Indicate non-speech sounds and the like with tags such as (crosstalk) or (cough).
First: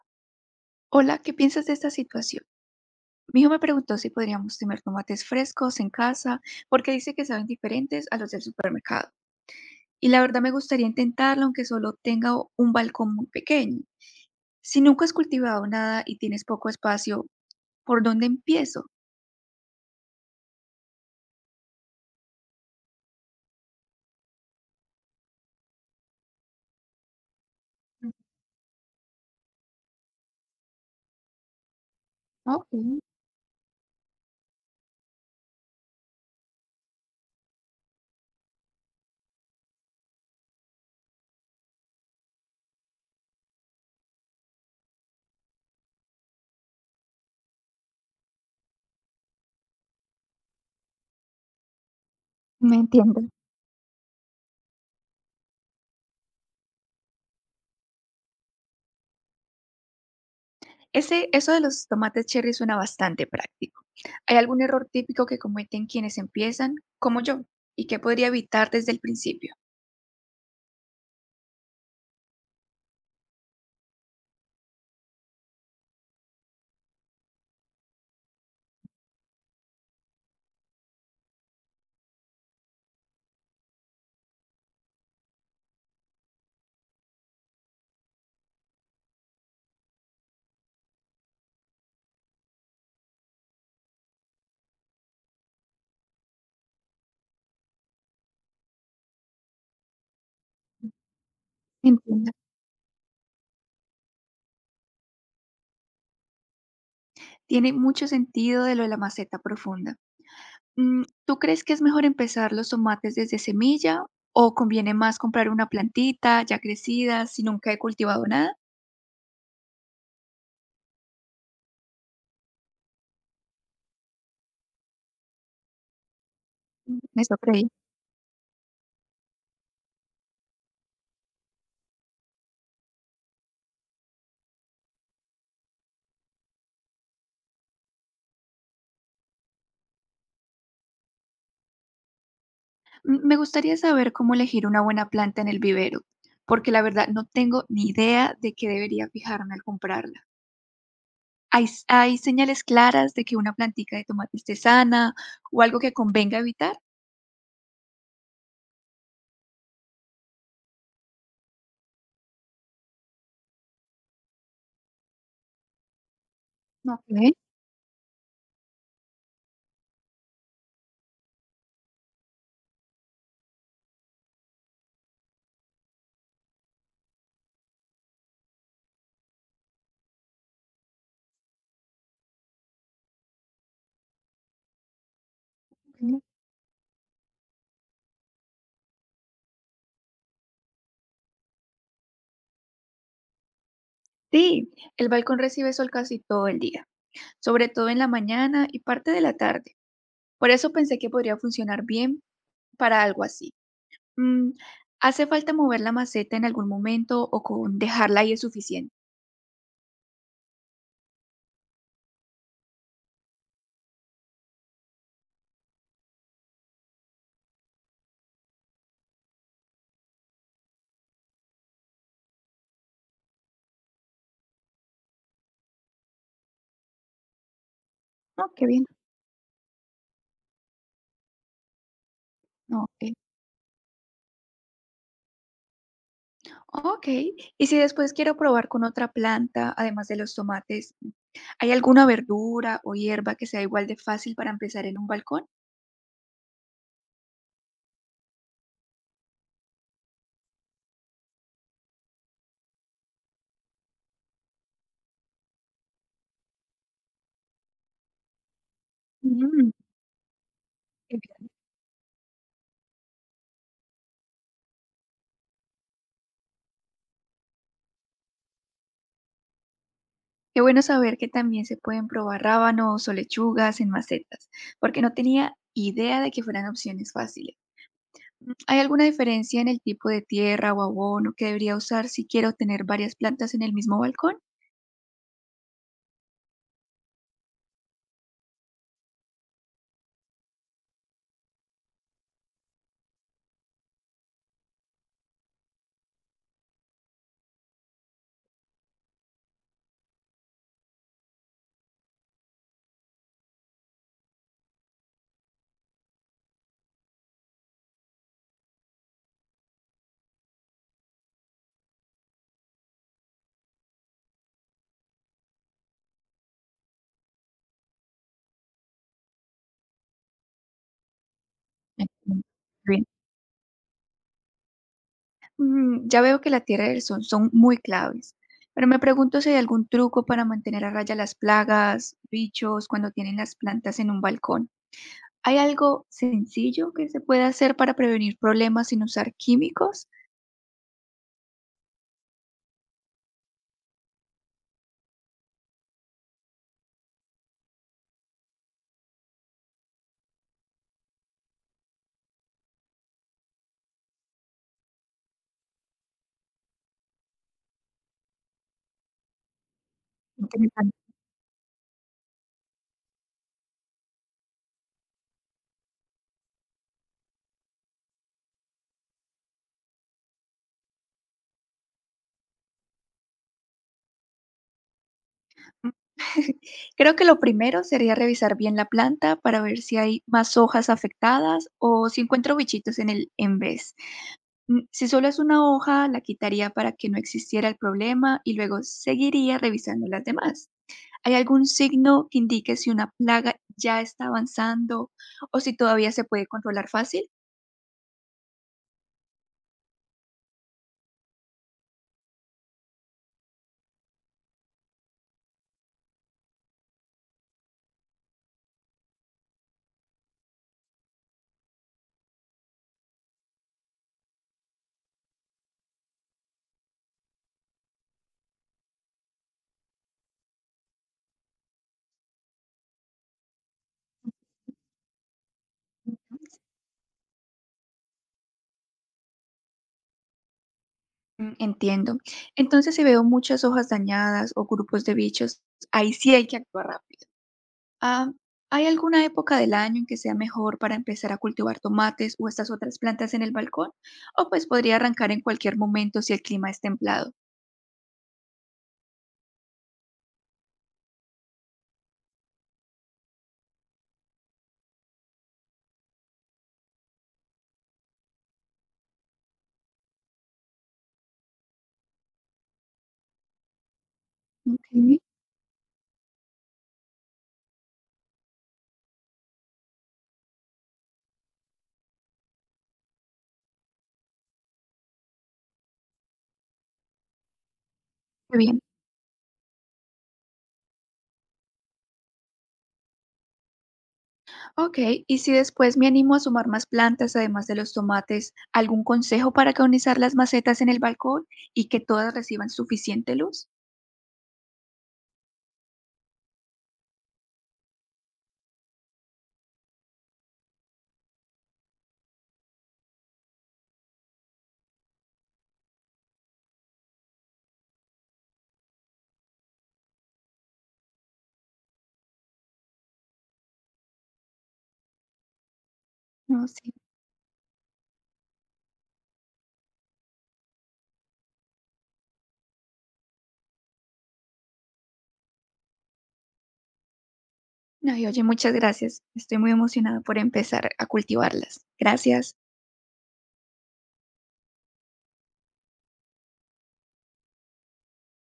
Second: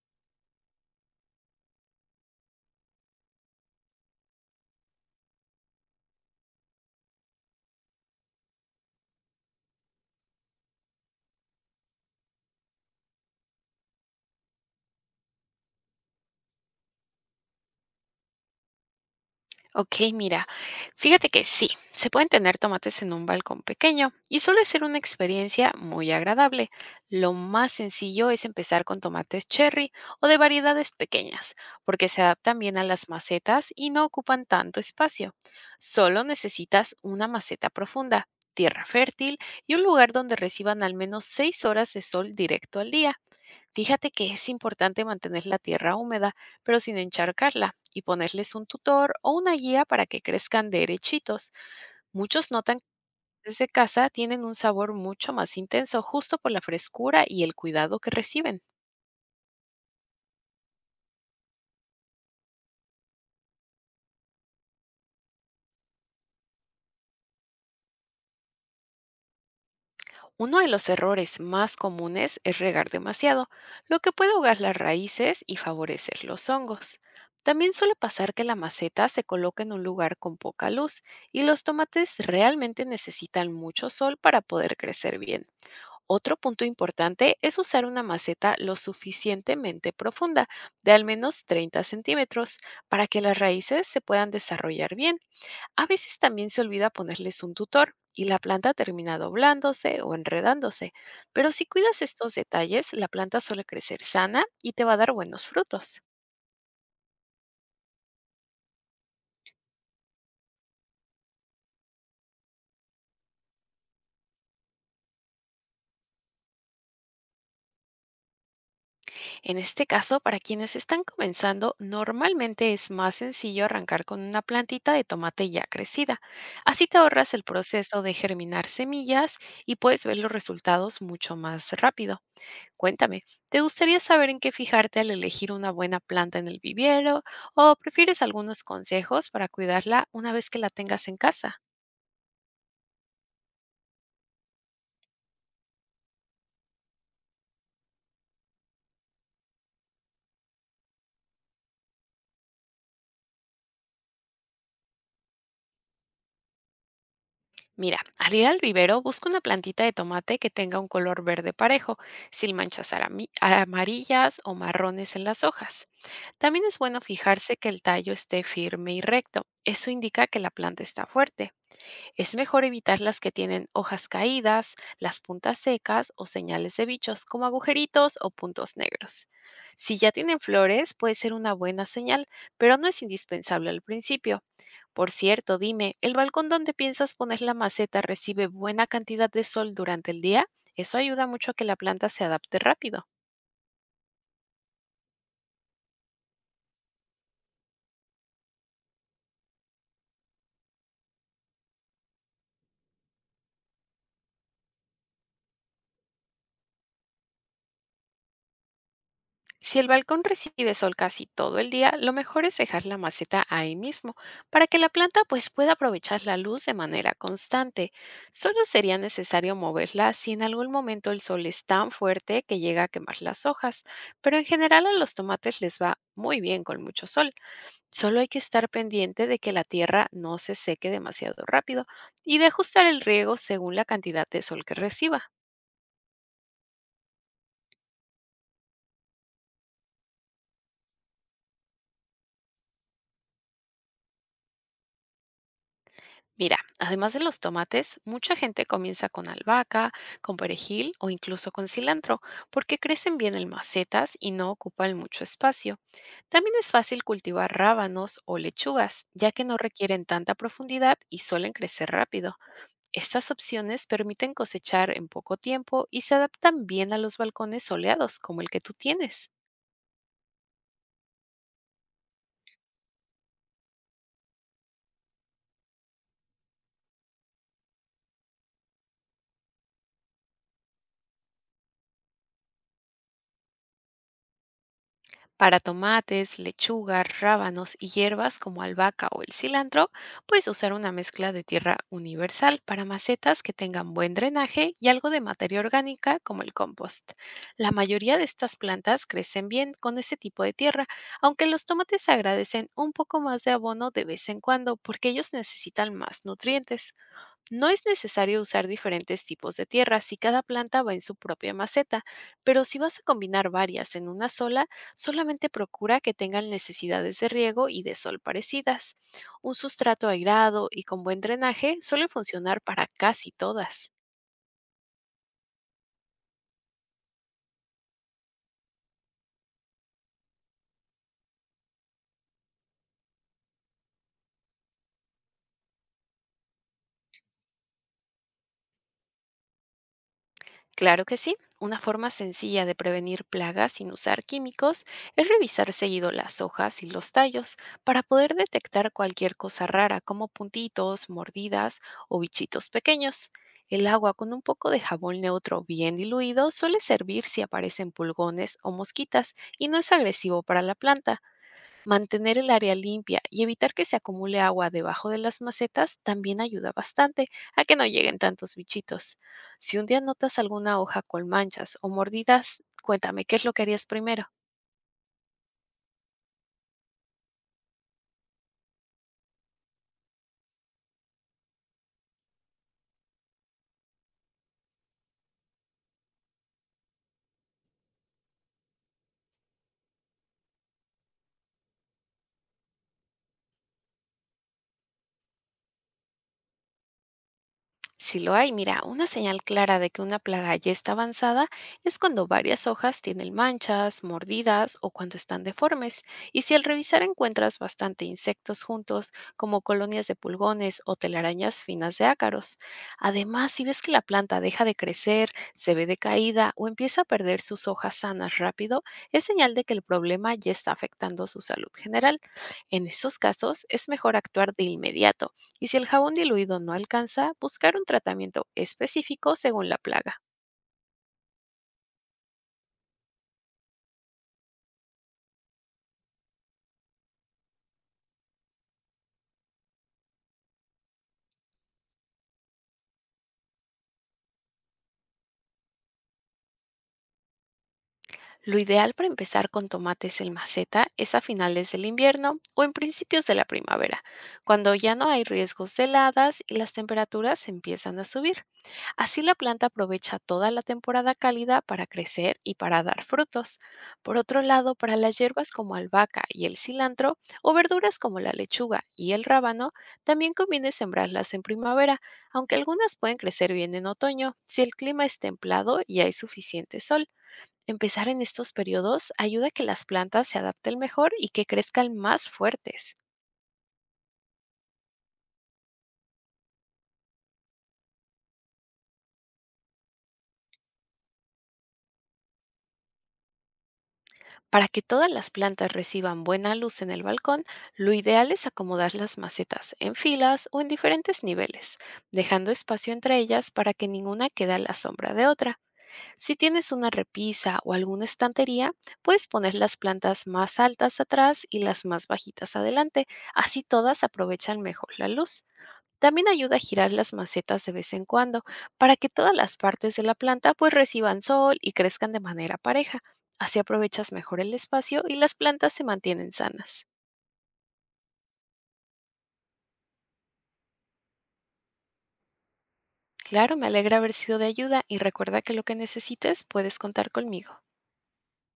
Hola, ¿qué piensas de esta situación? Mi hijo me preguntó si podríamos tener tomates frescos en casa porque dice que saben diferentes a los del supermercado. Y la verdad me gustaría intentarlo aunque solo tenga un balcón muy pequeño. Si nunca has cultivado nada y tienes poco espacio, ¿por dónde empiezo? Ok, mira, fíjate que sí, se pueden tener tomates en un balcón pequeño y suele ser una experiencia muy agradable. Lo más sencillo es empezar con tomates cherry o de variedades pequeñas, porque se adaptan Ok, bien a las macetas y no ocupan tanto espacio. Solo necesitas una maceta profunda, tierra fértil y un lugar donde reciban al menos 6 horas de sol directo al día. Fíjate que es importante mantener la tierra húmeda, pero sin encharcarla, y ponerles un tutor o una guía para que crezcan derechitos. Muchos me notan que entiendo. desde casa tienen un sabor mucho más intenso justo por la frescura y el cuidado que reciben. Eso de los tomates cherry suena bastante práctico. ¿Hay algún error típico que cometen quienes empiezan, como yo, y que podría evitar desde el principio? Uno de los errores más comunes es regar demasiado, lo que puede ahogar las raíces y favorecer los hongos. También suele pasar que la maceta se coloca en un lugar con poca luz y los tomates realmente necesitan mucho sol para poder crecer bien. Otro punto importante es usar una maceta lo suficientemente profunda, de al menos 30 centímetros, para que las raíces se puedan desarrollar bien. A veces también se olvida ponerles un tutor y la planta termina doblándose o enredándose, pero si cuidas Entiendo. estos detalles, la planta suele crecer sana y te va a dar buenos frutos. Tiene mucho sentido de lo de la maceta profunda. ¿Tú crees que es mejor empezar los tomates desde semilla o conviene más comprar una plantita ya crecida si nunca he cultivado nada? En este caso, para quienes están comenzando, normalmente es más sencillo arrancar con una plantita de tomate ya crecida. Así te Mm, ahorras eso el creí. proceso de germinar semillas y puedes ver los resultados mucho más rápido. Cuéntame, ¿te gustaría saber en qué fijarte al elegir una buena planta en el viviero o prefieres algunos consejos para cuidarla una vez que la tengas en casa? Me gustaría saber cómo elegir una buena planta en el vivero, porque la verdad no tengo ni idea de qué debería fijarme al comprarla. ¿Hay, hay señales claras de que una plantica de tomate esté sana o algo que convenga evitar? Mira, al ir al vivero, busca una plantita de tomate que tenga un color verde parejo, sin manchas amarillas o marrones en las hojas. También es bueno Ok, fijarse que el tallo esté firme y recto. Eso indica que la planta está fuerte. Es mejor evitar las que tienen hojas caídas, las puntas secas o señales de bichos como agujeritos o puntos negros. Si ya tienen flores, puede ser una buena señal, pero no es indispensable al principio. Por cierto, dime, ¿el ok. balcón donde piensas poner la maceta recibe buena cantidad de sol durante el día? Eso ayuda mucho a que la planta se adapte rápido. Sí, el balcón recibe sol casi todo el día, sobre todo en la mañana y parte de la tarde. Por eso pensé que podría funcionar bien para algo así. Mm, ¿Hace falta mover la maceta en algún momento o con dejarla ahí es suficiente? Si el balcón recibe sol casi todo el día, lo mejor es dejar la maceta ahí mismo para que la planta pues pueda aprovechar la luz de manera constante. Solo sería necesario moverla si en algún momento el sol es tan fuerte que llega a quemar las hojas, pero en general a los tomates les va muy bien con mucho sol. Solo hay que Oh, qué estar bien. pendiente de que la tierra no se seque demasiado rápido y de ajustar el Ok. riego según la cantidad de sol que reciba. Ok. Y si después quiero probar con otra planta, además de los tomates, ¿hay alguna verdura o hierba que sea igual de fácil para empezar en un balcón? Mira, además de los tomates, mucha gente comienza con albahaca, con perejil o incluso con cilantro, porque crecen bien en macetas y no ocupan mucho espacio. También es fácil cultivar rábanos o lechugas, ya que no Mm, requieren tanta profundidad qué y bien. suelen crecer rápido. Estas opciones permiten cosechar en poco tiempo y se adaptan bien a los balcones soleados como el que tú tienes. Qué bueno saber que también se pueden probar rábanos o lechugas en macetas, porque no tenía idea de que fueran opciones fáciles. ¿Hay alguna diferencia en el tipo de tierra o abono que debería usar si quiero tener varias plantas en el mismo balcón? Para tomates, lechuga, rábanos y hierbas como albahaca o el cilantro, puedes usar una mezcla de tierra universal para macetas que tengan buen drenaje y algo de materia orgánica como el compost. La mayoría de estas plantas crecen bien con ese tipo de tierra, aunque los tomates agradecen un poco más de abono de vez en cuando porque ellos necesitan más nutrientes. No es necesario usar diferentes tipos de tierra si cada planta va en su propia maceta, pero si vas a combinar varias en una sola, solamente procura que tengan necesidades de riego y de sol parecidas. Un sustrato airado y con buen drenaje suele Entiendo. funcionar para Bien. casi todas. Ya veo que la tierra y el sol son muy claves, pero me pregunto si hay algún truco para mantener a raya las plagas, bichos, cuando tienen las plantas en un balcón. ¿Hay algo sencillo que se pueda hacer para prevenir problemas sin usar químicos? Claro que sí. Una forma sencilla de prevenir plagas sin usar químicos es revisar seguido las hojas y los tallos para poder detectar cualquier cosa rara como puntitos, mordidas o bichitos pequeños. El agua con un poco de jabón neutro bien diluido suele servir si aparecen pulgones o mosquitas y no es agresivo para la Interesante. planta. Mantener el área limpia y evitar que se acumule agua debajo de las macetas también ayuda bastante a que no lleguen tantos bichitos. Si un día notas alguna hoja con manchas o mordidas, cuéntame qué es lo que harías primero. Mm. (laughs) Creo que lo primero sería revisar bien la planta para ver si hay más hojas afectadas o si encuentro bichitos en el en vez. Si solo es una hoja, la quitaría para que no existiera el problema y luego seguiría revisando las demás. ¿Hay algún signo que indique si una plaga ya está avanzando o si todavía se puede controlar fácil? Si lo hay, mira, una señal clara de que una plaga ya está avanzada es cuando varias hojas tienen manchas, mordidas o cuando están deformes. Y si al revisar encuentras bastante insectos juntos, como colonias de pulgones o telarañas finas de ácaros. Además, si ves que la planta deja de crecer, se ve decaída o empieza a perder sus hojas sanas rápido, es señal de que el problema ya está afectando su salud general. En esos casos, es mejor actuar de inmediato y si el jabón Ujú. diluido no alcanza, buscar un tratamiento específico según la plaga. Mm, entiendo. Entonces, si veo muchas hojas dañadas o grupos de bichos, ahí sí hay que actuar rápido. Ah, ¿hay alguna época del año en que sea mejor para empezar a cultivar tomates o estas otras plantas en el balcón? O pues podría arrancar en cualquier momento si el clima es templado. Lo ideal para empezar con tomates en maceta es a finales del invierno o en principios de la primavera, cuando ya no hay riesgos de heladas y las temperaturas empiezan a subir. Así la planta aprovecha toda la temporada cálida para crecer y para dar frutos. Por otro lado, para las Ok, hierbas como albahaca y el cilantro, o verduras como la lechuga y el rábano, también conviene sembrarlas en primavera, aunque algunas pueden crecer bien en otoño, si el clima es templado y hay suficiente sol. Empezar en estos muy bien. periodos ayuda a que las plantas se adapten mejor y que crezcan más fuertes. Ok, y si después me animo a sumar más plantas, además de los tomates, ¿algún consejo para colonizar las macetas en el balcón y que todas reciban suficiente luz? Para que todas las plantas reciban buena luz en el balcón, lo ideal es acomodar las macetas en filas o en diferentes niveles, dejando espacio entre ellas para que ninguna quede a la sombra de otra. Si tienes una repisa o alguna estantería, puedes poner las plantas más altas atrás y las más bajitas adelante, así todas aprovechan mejor la luz. También ayuda a No, girar sí. las macetas de vez en cuando para que todas las partes de la planta pues reciban sol y crezcan de manera pareja. Así aprovechas mejor el espacio y las plantas se mantienen sanas. No, y oye, muchas gracias. Estoy muy emocionada por empezar a cultivarlas. Gracias. Claro, me alegra haber sido de ayuda y recuerda que lo que necesites puedes contar conmigo.